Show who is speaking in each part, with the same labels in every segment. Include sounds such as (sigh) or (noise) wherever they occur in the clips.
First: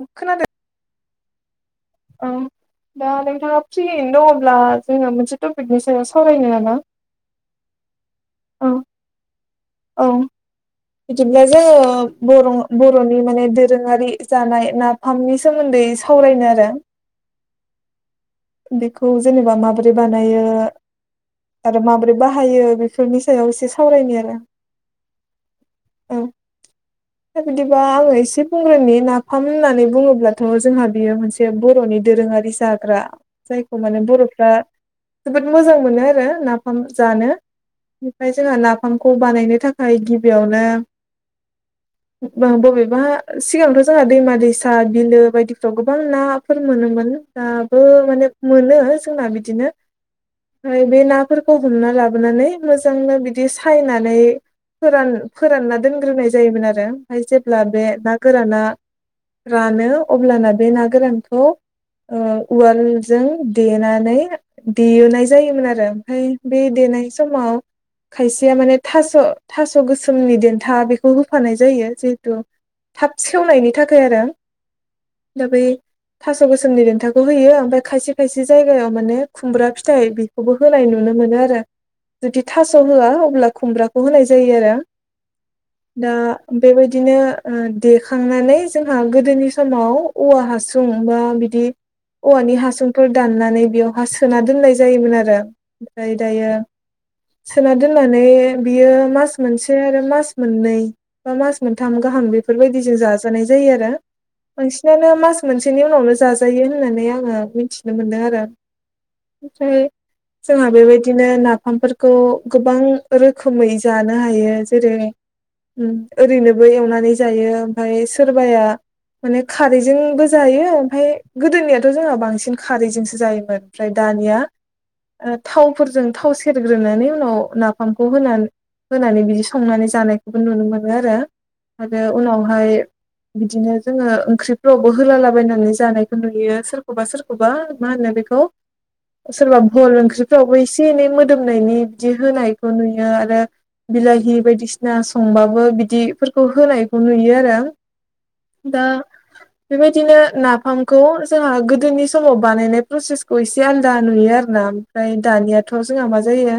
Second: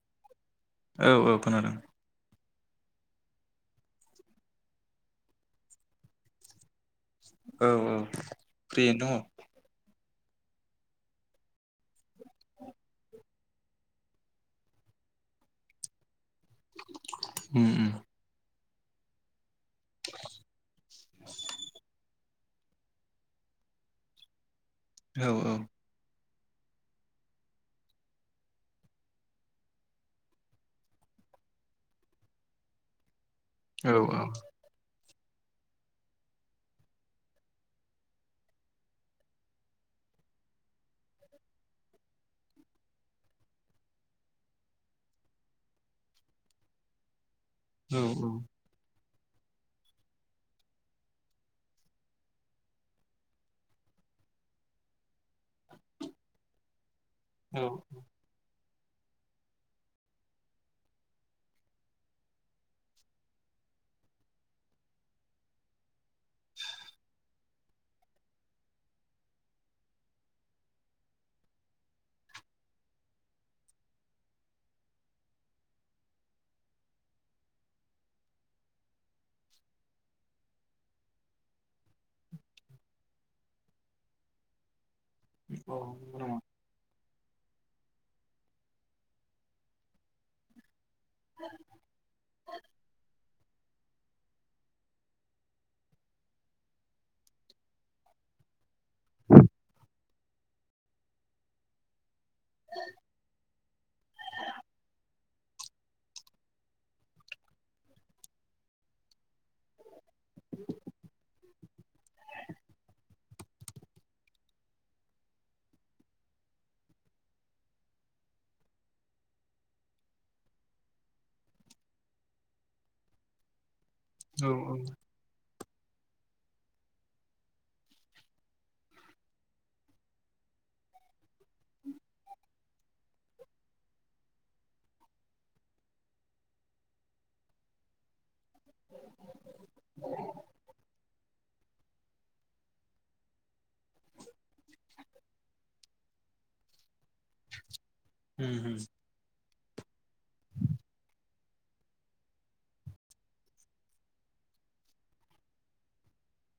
Speaker 1: खोनादों
Speaker 2: औ औ खोनादों।
Speaker 1: औ दा नोंथाङा फ्रियैनो दङब्ला जोङो मोनसे टपिकनि सायाव सावरायनो नामा?
Speaker 2: औ औ
Speaker 1: औ
Speaker 2: फ्रियैनो दङ।
Speaker 1: औ
Speaker 2: (inaudible)
Speaker 1: बिदिब्ला जोङो बर' बर'नि माने दोरोङारि जानाय नाफामनि सोमोन्दै सा फावरायनो आरो।
Speaker 2: उम उम।
Speaker 1: बेखौ जेनेबा माबोरै बानायो। आरो माबोरै बाहायो बेफोरनि सायाव एसे सावरायनि आरो।
Speaker 2: औ औ।
Speaker 1: औ बिदिबा आङो इसे बुंग्रोनि नाफाम होननानै बुङोब्लाथ' जोंहा बियो मोनसे बर'नि। दोरोङारि जाग्रा जायखौ माने
Speaker 2: औ
Speaker 1: बर'फ्रा। जोबोद मोजां मोनो आरो नाफाम जानो। उमफाय जोंहा नाफामखौ बानायनो थाखाय गिबियावनो।
Speaker 2: (inaudible)
Speaker 1: बबेबा सिगांथ' जोंहा दैमा दैसा बिलो बायदिफ्राव गोबां नाफोर मोनोमोन दाबो माने मोनो जोंना बिदिनो ओमफ्राय बे नाफोरखौ हमना लाबोनानै मोजांनो बिदि सायनानै फोरान फोरानना दोनग्रोनाय जायोमोन आरो ओमफफ्राय
Speaker 2: औ
Speaker 1: जेब्ला बे ना गोराना रानो अब्लाना बे ना गोरानखौ उवाल जों देनानै देनाय जायोमोन आरो ओमफ्राय बे देनाय समाव खायसेया माने थास' थास' गोसोमनि देन्था बेखौ होफानाय जायो जिहेथु थाब सेवनायनि थाखाय आरो दा बै थास' गोसोननि देन्थाखौ होयो ओमफ्राय खायसे खायसे जायगायाव माने खुमब्रा फिथाइ बेखौबो होनाय नुनो मोनो आरो जुदि थास' होआ अब्ला खुमब्राखौ होनाय जायो आरो‌ दा
Speaker 2: नंगौ नामा?
Speaker 1: बेबायदिनो देखांनानै जोंहा गोदोनि समाव औवा हासुं बा बिदि औ'आ नि हासुं हासुंखौ दाननानै बेयावहा सोना दोननाय जायोमोन आरो ओमफ्राय दायो सोना दोननानै बियो मास मोनसे आरो मास मोननै बा मास मोनथाम गाहाम गाहाम बेफोरबायदिजों जाजानाय जायो आरो मोनसेयानो मास मोनसेनि उनावनो जाजायो होननानै आङो बे मिथिनो मोनदों आरो ओमफ्राय जोंहा बेबायदिनो ना नाफामफोरखौ गोबां रोखोमै जानो हायो जेरै - ओरैनोबो एवनानै जायो ओमफफ्राय सोरबाया माने खारैजोंबो जायो ओमफफ्राय गोदोनियाथ' जोंहा बांसिन खारैजोनसो जायोमोन‌ ओमफ्राय दया
Speaker 2: औ
Speaker 1: - खुरजों थाव सेरग्रोनानै उनाव नाफामखौ होनानै होनानै बिदि संनानै जानायखौबो नुनो मोनो आरो आरो उनावहाय बिदिनो जोङो ओंख्रिफ्रावबो होलालाबायनानै जानायखौ नुयो सोरखौबा सोरखौबा बा मा होनो बेखौ सोरबा भल ओंख्रिफ्रावबो एसे एनै मोदोम होननि बिदि होनायखौ नुयो आरो बिलाहि बायदिसिना संबाबो बिदिफोरखौ होनायखौ नुयो आरो
Speaker 2: उम उम
Speaker 1: दा बेबायदिनो नाफामखौ जोंहा गोदोनि समाव बानायनाय प्रसेसखौ एसे आलादा नुयो आरोना ओमफ्राय दानियाथ' जोंहा मा जायो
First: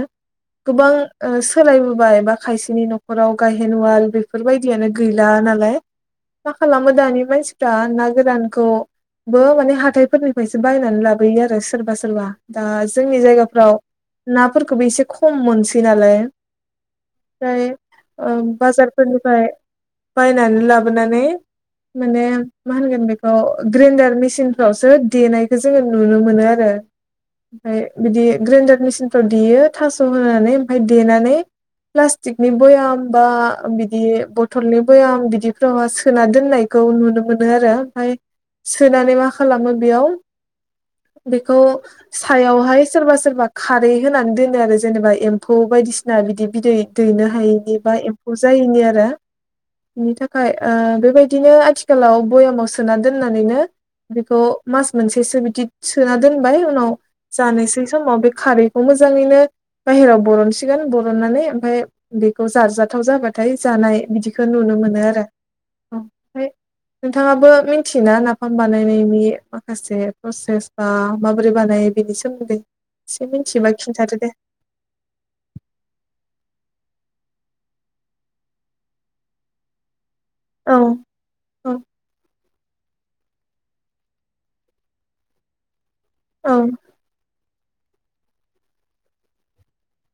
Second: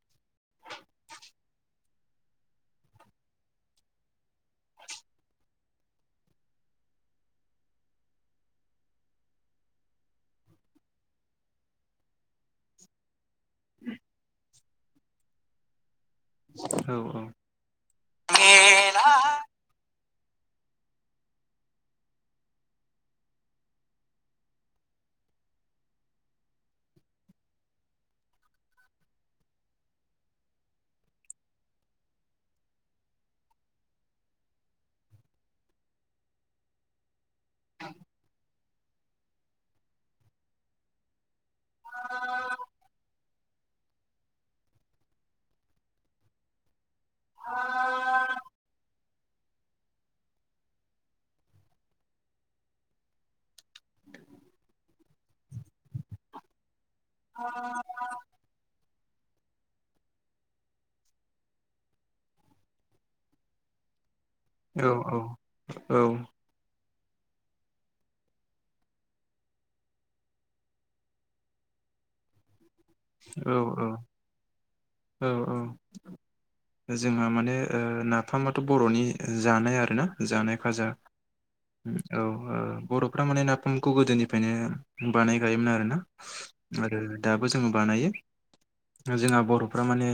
Speaker 1: गोबां सोलायबोबाय बा खायसेनि न'खराव गाहेन उआल बेफोरबायदियानो गैला नालाय मा खालामो दानि मानसिफ्रा ना गोरानखौ बो माने हाथथायफोरनि बिसोर बायनानै लाबोयो आरो सोरबा सोरबा दा जोंनि जायगाफ्राव नाफोरखौबो एसे खम मोनसै नालाय
Speaker 2: औ औ
Speaker 1: ओमफ्राय बाजारफोरनिफ्राय बायनानै लाबोनानै माने मा होनगोन बेखौ ग्रेडार मिसिनफ्रावसो देनायखौ जोङो नुनो मोनो आरो ओ बिदि ग्रेन्दार मिसिनफोराव देयो थास' होनानै ओमफ्राय देनानै प्लास्टिकनि बयाम बा बिदि बथलनि बयाम बिदिफोराव सोना दोननायखौ (inaudible) बेखौ सायावहाय सोरबा सोरबा खारै होनानै दोनो आरो जेनेबा एम्फौ बाय बायदिसिना बिदि बिदै दैनो हायैनि बा एम्फौ जायैनि आरो बिनि थाखाय ओ बेबायदिनो आथिखालाव बयामाव सोना दोननानैनो बेखौ मास मोनसेसो बिदि सोना दोनबाय उनाव जानोसै समाव बे खारैखौ मोजाङैनो बाहेराव बरनसिगोन बरननानै ओमफफ्राय बेखौ जाजाथाव जाबाथाय जानाय बिदि बेखौ नुनो मोनो आरो
Speaker 2: औ
Speaker 1: फ्राय नोंथाङा बो मिथियोना नाफाम बानायनायनि। माखासे प्रसेसा माबोरै बानायो बेनि सोमोन्दै।
Speaker 2: औ
Speaker 1: मिथिबा खिन्थादो दे
Speaker 2: औ औ औ। जोंहा माने ओ नाफामाथ' बर'नि जानाय आरोना। जानाय
Speaker 1: औ
Speaker 2: भाजा
Speaker 1: औ
Speaker 2: औ ओ। बर'फ्रा माने नाफामखौ गोदोनिफ्रायनो बानायखायोमोन आरोना
Speaker 1: औ
Speaker 2: आरो दाबो जा जोङो बानायो। जोंहा बर'फ्रा माने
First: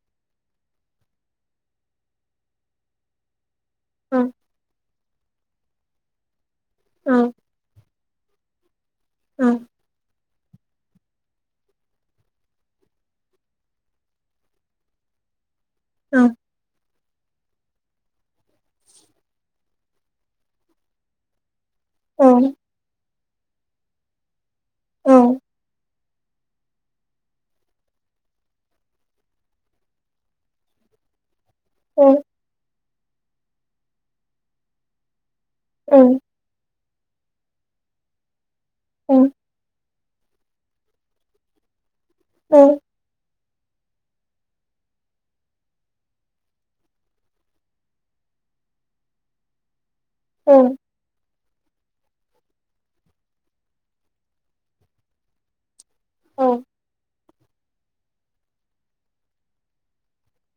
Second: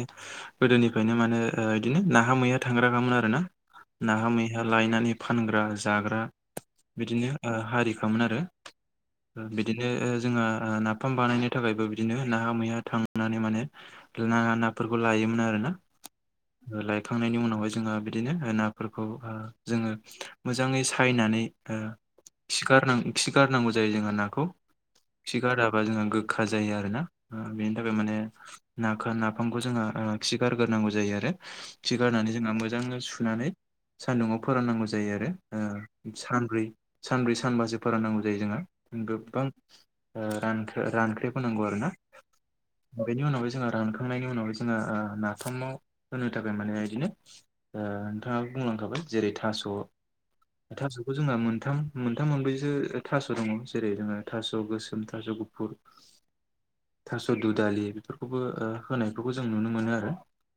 Speaker 2: गोदोनिफ्रायनो माने बिदिनो नाहा मैहा थांग्रा खामोन आरोना।
Speaker 1: औ
Speaker 2: नाहा मैहा लायनानै फानग्रा जाग्रा
Speaker 1: औ
Speaker 2: बिदिनो हारिखौ। खामोन आरो
Speaker 1: औ
Speaker 2: बिदिनो जोंहा नाफाम बानायनो थाखायबो। बिदिनो नाहा मैहा थांनानै माने नाङा नाफोरखौ लायोमोन आरोना।
Speaker 1: औ
Speaker 2: लायखांनायनि उनावहाय जोंहा बिदिनो नाफोरखौ जोङो मोजाङै सायनानै। ओ
Speaker 1: औ
Speaker 2: खि गारनां खि गारनांगौ जायो जोंहा नाखौ खि गाराब्ला जोंहा गोखा जायो आरो। आरोना बेनि थाखाय माने नाखौ नाफामखौ जोङो खि गारगोरनांगौ जायो आरो। खि
Speaker 1: औ
Speaker 2: गारनानै जोंहा मोजाङै सुनानै सान्दुंङाव फोराननांगौ जायो आरो। ओ
Speaker 1: औ
Speaker 2: सानब्रै सानब्रै सानबासो फोराननांगौ जायो जोंहा
Speaker 1: औ
Speaker 2: गोबां रान रानख्रेब होनांगौ आरोना
Speaker 1: औ
Speaker 2: बेनि उनाव जोंहा रानखांनायनि उनावहाय जोङो नाफामाव होनो थाखाय माने बिदिनो ओ नोंथाङा। बुंलांखाबाय जेरै थास'
Speaker 1: औ
Speaker 2: थास'खौ जोंहा मोनथाम मोनथाम मोनब्रैसो थास' दङ जेरै जोङो थास' गोसोम थास' गुफुर।
Speaker 1: औ
Speaker 2: थास' दुदालि बेफोरखौबो होनायफोरखौ जों नुनो मोनो आरो।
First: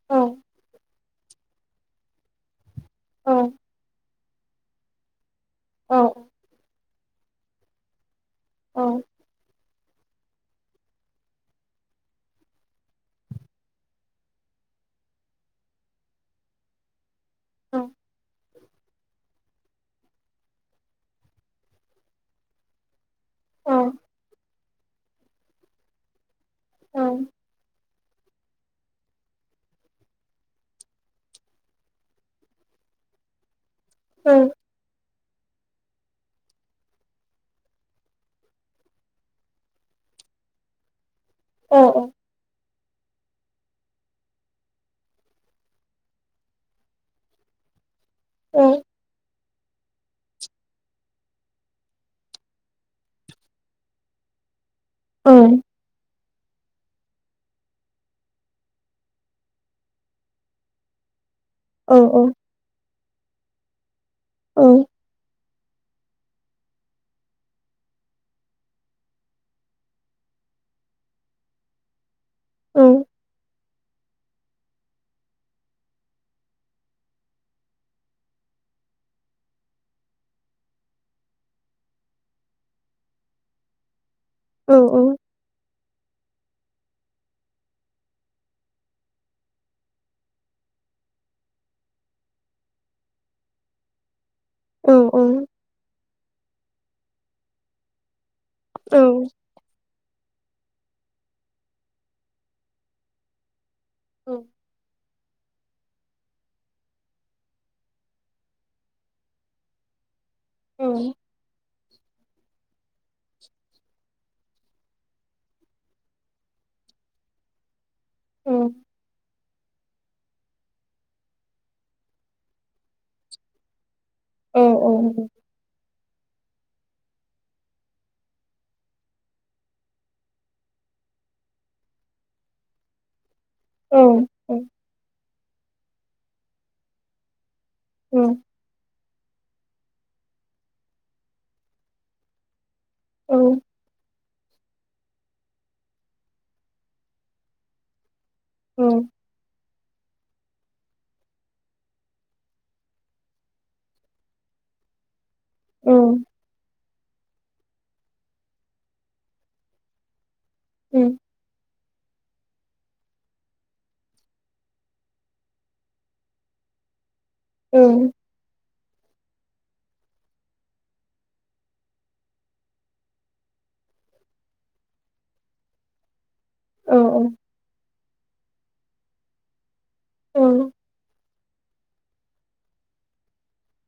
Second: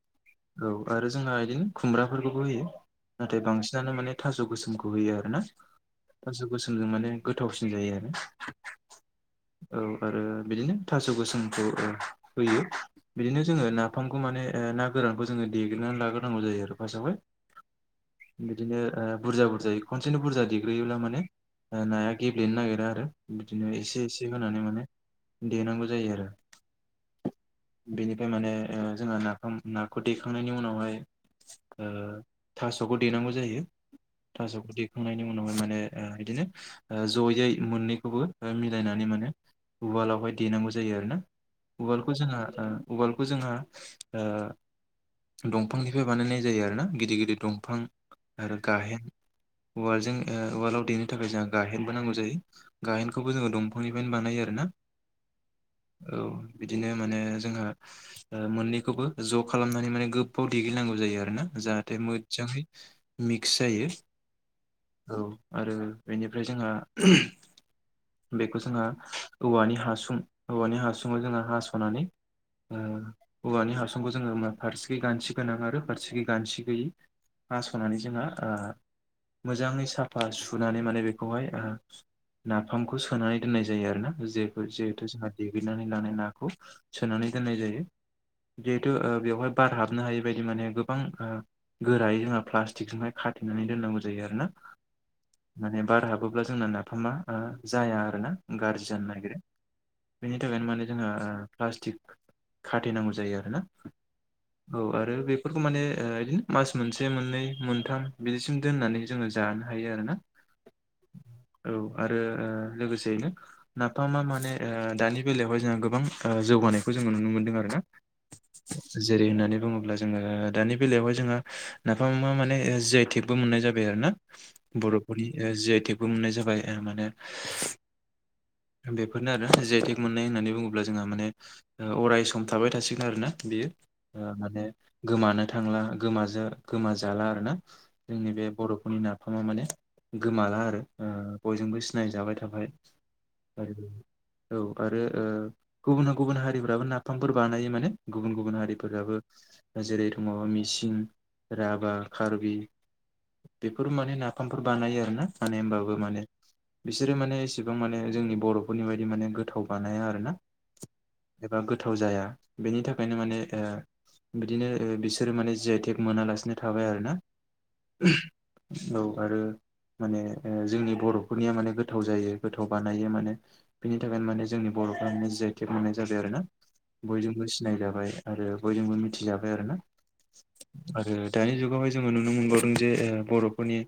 Speaker 1: औ
Speaker 2: औ आरो जोंहा बिदिनो खुमब्राफोरखौबो होयो।
Speaker 1: औ
Speaker 2: नाथाय बांसिनानो माने थास' गोसोमखौ होयो आरोना
Speaker 1: औ
Speaker 2: थास' गोसोम। जों माने गोथावसिन जायो आरो।
Speaker 1: औ
Speaker 2: औ आरो बिदिनो। थास' गोसोमखौ होयो बिदिनो जोङो नाफामखौ माने ना गोरानखौ जोङो देग्लि लाग्रोनांगौ जायो आरो फासावहाय।
Speaker 1: औ
Speaker 2: बिदिनो ओ बुरजा बुरजायै खनसेनो बुरजा देग्रोयोब्ला माने नाया गेब्लेनो नागिरा आरो।
Speaker 1: औ
Speaker 2: बिदिनो एसे एसे होनानै माने। देनांगौ जायो आरो।
Speaker 1: औ
Speaker 2: बेनिफ्राय माने ओ जोंहा नाफाम नाखौ देखांनायनि उनावहाय। ओ थास'खौ देनांगौ जायो थास'खौ देखांनायनि। उनावहाय माने बिदिनो जयै मोननैखौबो मिलायनानै माने। उवालावहाय देनांगौ जायो आरोना उवालखौ जोङो ओ। उवालखौ जोंहा ओ दंफांनिफ्राय बानायनाय जायो आरोना गिदिर गिदिर दंफां आरो गाहेन उवालजों ओ उवालआव देनो थाखाय जों गाहेनबो नांगौ जायो गाहेनखौबो जोङो दंफांनिफ्रायनो बानायो आरोना
Speaker 1: (inaudible)
Speaker 2: औ बिदिनो माने जोंहा मोननैखौबो ज' खालामनानै माने गोबाव देग्लिनांगौ जायो आरोना
Speaker 1: औ
Speaker 2: जाहाथे मोजाङै मिक्स जायो औ आरो बेनिफ्राय जोंहा बेखौ जोंहा औवानि हासुं औवानि हासुङाव जोंहा हास'नानै ओ औवानि हा सुंखौ जोङो फारसेखि गानथि गोनां आरो फारसेखै गानथि गैयै हास'नानै जोंहा ओ मोजाङै साफा सुनानै माने बेखौहाय ओ नाफामखौ सोनानै दोननाय जायो आरोना जेफोर
Speaker 1: औ
Speaker 2: जे देग्लिनानै लानाय नाखौ सोनानै दोननाय जायो जिहेथु बेवहाय बार हाबनो हायै बायदि माने गोबां गोरायै जोंहा प्लास्टिकजोंहाय खाथेनानै दोननांगौ जायो आरो ना माने बार हाबोब्ला जोंना नाफामा जाया आरो ना गाज्रि जानो नागेरो बेनि थाखायनो माने जोंहा प्लास्टिक खाथेनांगौ जायो आरोना औ ओ आरो बेफोरखौ माने बिदिनो मास मोनसे मोननै मोनथाम बिदिसिम दोननानै जोङो जानो हायो आरो ना औ आरो लोगोसेयैनो नाफामा माने दानि बेलायावहाय जोंहा गोबां जौगानायखौ जोङो नुनो मोनदों आरोना जेरै होननानै बुङो ब्ला जोङो दानि बेलायावहाय जोंहा नाफामा माने जि आइ टेकबो मोननाय जाबाय आरो ना बर'फोरनि जि आइ टेगबो मोननाय जाबाय माने बेफोर आरो जि आइ टेग मोननाय होननानै बुङोब्ला जोंहा माने अराय सम थाबाय थासिगोन आरो ना बेयो माने गोमानो थांला गोमाजों गोमाजाला आरोना जोंनि बे बर'फोरनि नाफामा माने गोमाला आरो ओ बयजोंबो सिनायजाबाय थाबाय आरो औ आरो गुबुना गुबुन हारिफ्राबो नाफामफोर बानायो माने गुबुन गुबुन हारिफोराबो जेरै दङ मिसिं, राभा, कार्बि बेफोर माने नाफामफोर बानायो आरोना माने होनोमबाबो माने बिसोरो माने इसेबां माने जोंनि बर'फोरनि बायदि बि माने गोथाव बानाया आरोना एबा गोथाव जाया बेनि थाखायनो माने ओ बिदिनो बिसोरो माने जि आइ टेग मोनालासिनो थाबाय आरोना औ आरो माने जोंनि बर'फोरनिया माने गोथाव जायो गोथाव बानायो माने बिनि थाखायनो माने जोंनि बर'फ्रा जि आइ टेग मोननाय जाबाय आरो ना बयजोंबो सिनाय जाबाय आरो बयजोंबो मिथिजाबाय आरोना आरो दानि जुगावहाय जोङो नुनो मोनबावदों जे बर'फोरनि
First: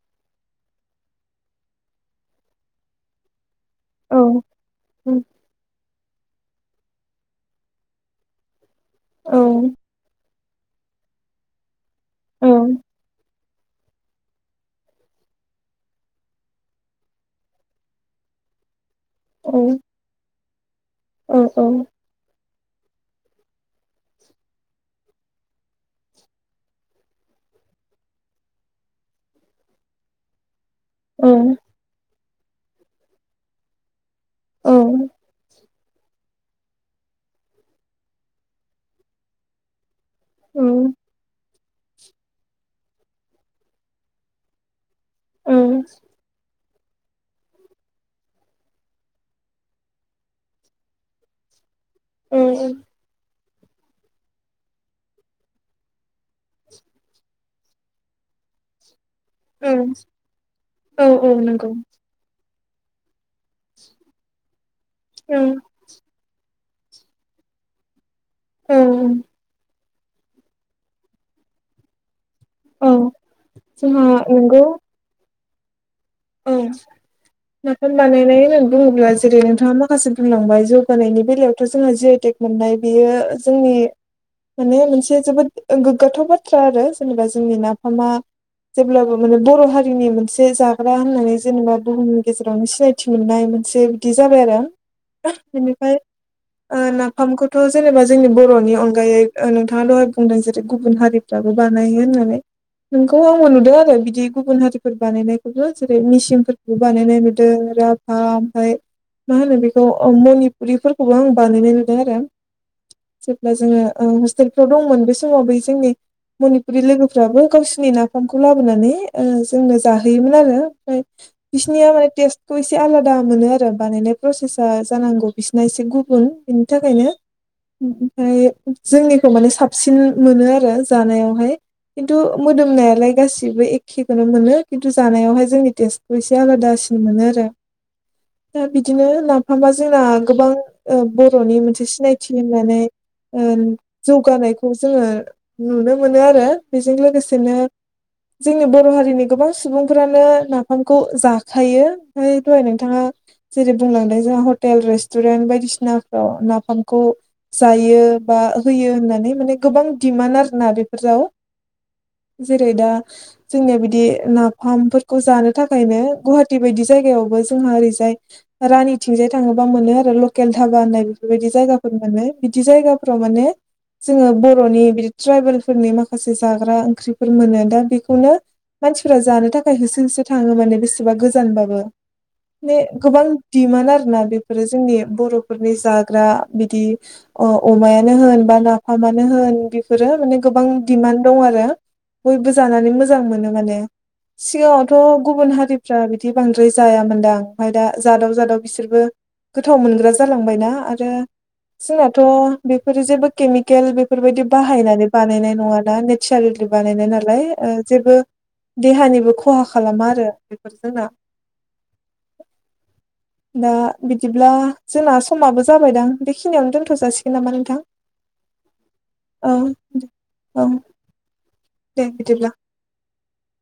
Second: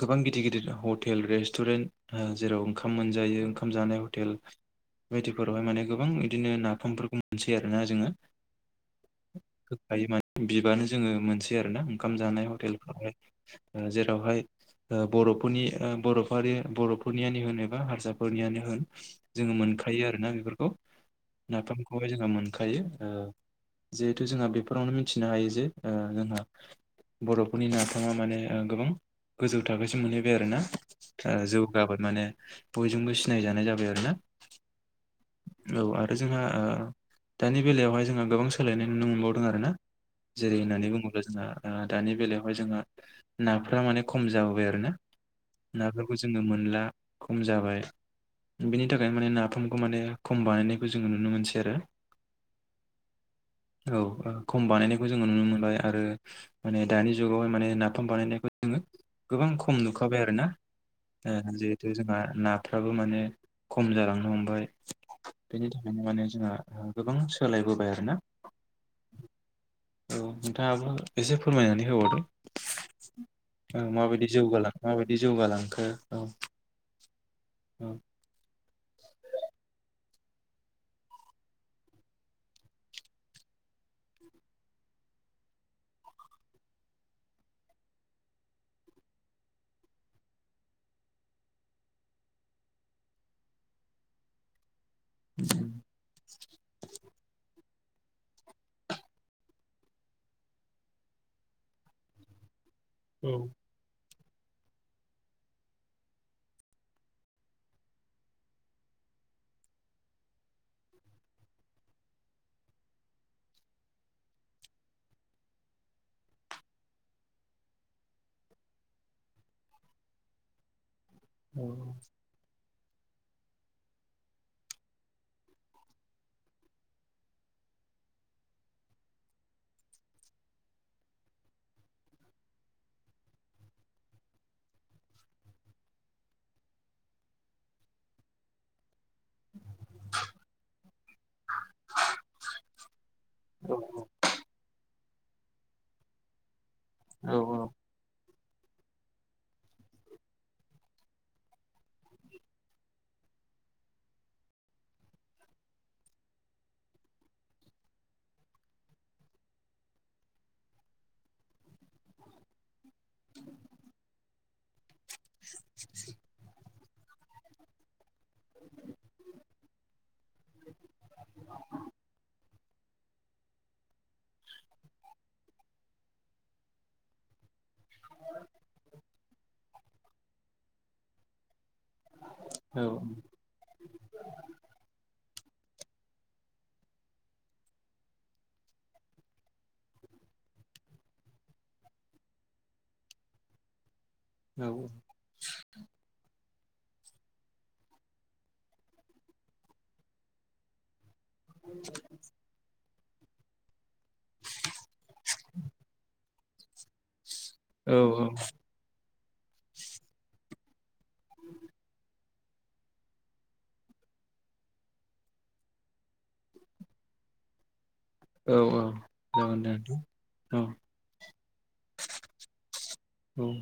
Speaker 2: गोबां गिदिर गिदिर हटेल रेस्टुरेन्ट जेराव ओंखाम मोनजायो ओंखाम जानाय हटेल बायदिफोरावहाय माने गोबां बिदिनो नाफामफोरखौ मोनसै आरो ना जोङो होखायो माने बिबानो जोङो मोनसै आरोना ओंखाम जानाय हटेलफोरावहाय जेरै बावहाय बर'फोरनि बर'फोरारि बर'फोरनियानो होन एबा हारसाफोरनियानो होन जोङो मोनखायो आरोना बेफोरखौ नाफामखौहाय जोंहा मोनखायो ओ जिहेथु जोंहा बेफोरावनो मिथिनो हायो जे जोंहा बर'फोरनि नाफामा माने गोबां गोजौ थाखोसिम मोनहैबाय आरोना जौगाबाय माने बयजोंबो सिनायजानाय जाबाय आरो ना
Speaker 1: औ
Speaker 2: औ आरो जोंहा दानि बेलायावहाय जोंहा गोबां सोलायनाय नुनो मोनबावदों आरोना जेरै होननानै बुङोब्ला जोंहा ओ दानि बेलायावहाय जोंहा नाफ्रा माने खम जाबोबाय आरोना। नाफोरखौ जोङो मोनला खम जा बाय बिनि थाखायनो माने नाफामखौ माने खम बानायनायखौ जोङो नुनो मोनसै आरो।
Speaker 1: उम।
Speaker 2: (inaudible) औ खम बानायनायखौ जोङो नुनो मोनबाय आरो माने दानि जुगावहाय माने नाफाम बानायनायखौ जोङो गोबां खम नुखाबाय आरोना ओ
Speaker 1: औ नंगौ
Speaker 2: जिहेथु जोंहा नाफ्राबो माने खम जालांनो हमबाय
Speaker 1: औ
Speaker 2: बेनि थाखायनो माने जोंहा गोबां सोलायबोबाय आरोना।
Speaker 1: औ औ।
Speaker 2: औ नोंथाङाबो एसे फोरमायनानै होबावदो।
Speaker 1: औ
Speaker 2: औ
Speaker 1: जोंहा
Speaker 2: माबायदि
Speaker 1: नंगौ
Speaker 2: जौगांलां माबायदि जौगालांखो?
Speaker 1: औ
Speaker 2: औ
Speaker 1: नाफाम बानायनाय होननानै बुङोब्ला जेरै नोंथाङा माखासे बुंलांबाय जौगानायनि बेलायावथ' जोङो जियाइटेक मोननाय बियो जोंनि माने मोनसे जोबोद गोग्गाथाव बाथ्रा आरो जेनेबा जोंनि नाफामा जेब्लाबो माने बर' हारिनि मोनसे जा ग्रा होननानै जेनेबा बुहुमनि गेजेरावनो सिनायथि मोननाय मोनसे बिदि जाबाय आरो। (unintelligible) बिनिफ्राय ओ नाफामखौ थ' जेनेबा जोंनि बर'नि अनगायै ओ नोंथाङा दहाय बुंदों जेरै गुबुन हारिफ्राबो बानायो होननानै। नोंगौ आबो नुदों आरो बिदि गुबुन हारिफोर बानायनाय। (unintelligible) जेरै मेसिंनफोरखौबो बानायनाय नुदों राभा ओमफ्राय मा होनो बेखौ अ मनिपुरिफोरखौबो आं बानायनाय नुदों आरो। जेब्ला जोङो ओ हस्टेलफ्राव दंमोन बे समाव बै जोंनि मनिपुरि लोगोफ्राबो गावसोरनि नाफामखौ लाबोनानै ओ जोंनो जा होयोमोन आरो ओमफ्राय
Speaker 2: औ
Speaker 1: बिसोरनिया माने टेस्टखौ एसे एसे आलादा मोनो आरो बानायनाय प्रसेसा जानांगौ बिसिना एसे गुबुन बिनि थाखायनो ओमफ्राय जोंनिखौ माने साबसिन मोनो आरो जानायावहाय। खिन्थु मोदोमनायालाय गासिबो एखेखौनो मोनो। खिन्थु जानायावहाय जोंनि टेस्टखौ एसे आलादासिन मोनो आरो दा बि दिनो नाफामा जोंना गोबां ओ बर'नि मोनसे सिनायथि होननानै ओ जौगानायखौ जोङो नुनो मोनो आरो बेजों
Speaker 2: औ
Speaker 1: लोगोसेनो
Speaker 2: औ
Speaker 1: जोंनि बर' हारिनि गोबां सुबुंफ्रानो नाफामखौ जाखायो ओमफ्राय दहाय नोंथाङा जेरै बुंलांदों जोंहा ह तेल रेस्टुरेन्ट बायदिसिनाफ्राव नाफामखौ जायो बा होयो होननानै माने गोबां दिमान्ड आरो ना बेफोराव जेरै दा जोंनिया बिदि ना फामफोरखौ जानो थाखायनो गुवाहाटि बायदि जायगायावबो जोंहा ओरैजाय रानिथिंजाय थाङो बा मोनो आरो लकेल धाबा होननाय बेफोरबायदि जायगाफोर मोनो बिदि जायगाफोराव माने जोङो बर'नि बिदि ट्राइबेलफोरनि माखासे जाग्रा ओंख्रिफोर मोनो दा बेखौनो मानसिफोरा जानो थाखाय होसो होसो थाङो माने बेसेबा गोजानबाबो। माने
Speaker 2: औ
Speaker 1: गोबां डिमान्ड आरो ना बेफोरो जोंनि बर' फोरनि जाग्रा बिदि अ-अमायानो होन बा नाफामानो होन बेफोरो माने गोबां दिमान्ड दं आरो बयबो जानानै मोजां मोनो माने। सिगाङावथ' गुबुन हारि फ्रा बिदि बांद्राय जायामोनदां ओमफ्राय दा जादाव जादाव बिसोरबो गोथाव मोनग्रा जालांबायना आरो जोंनाथ' बेफोरो जेबो केमिकेल बेफोरबायदि बाहायनानै बानायनाय नङाना नेचारेल बानायनाय नालाय ओ
Speaker 2: औ
Speaker 1: जेबो देहानिबो खहा खालामा आरो बेफोर जोंना।
Speaker 2: (inaudible)
Speaker 1: दा बिदिब्ला जोंना समाबो जाबायदां बेखिनियावनो दोनथ' जासिगोन नामा नोंथां?
Speaker 2: औ औ
Speaker 1: औ
Speaker 2: जागोन दे औ।
Speaker 1: दे बिदिब्ला
Speaker 2: औ औ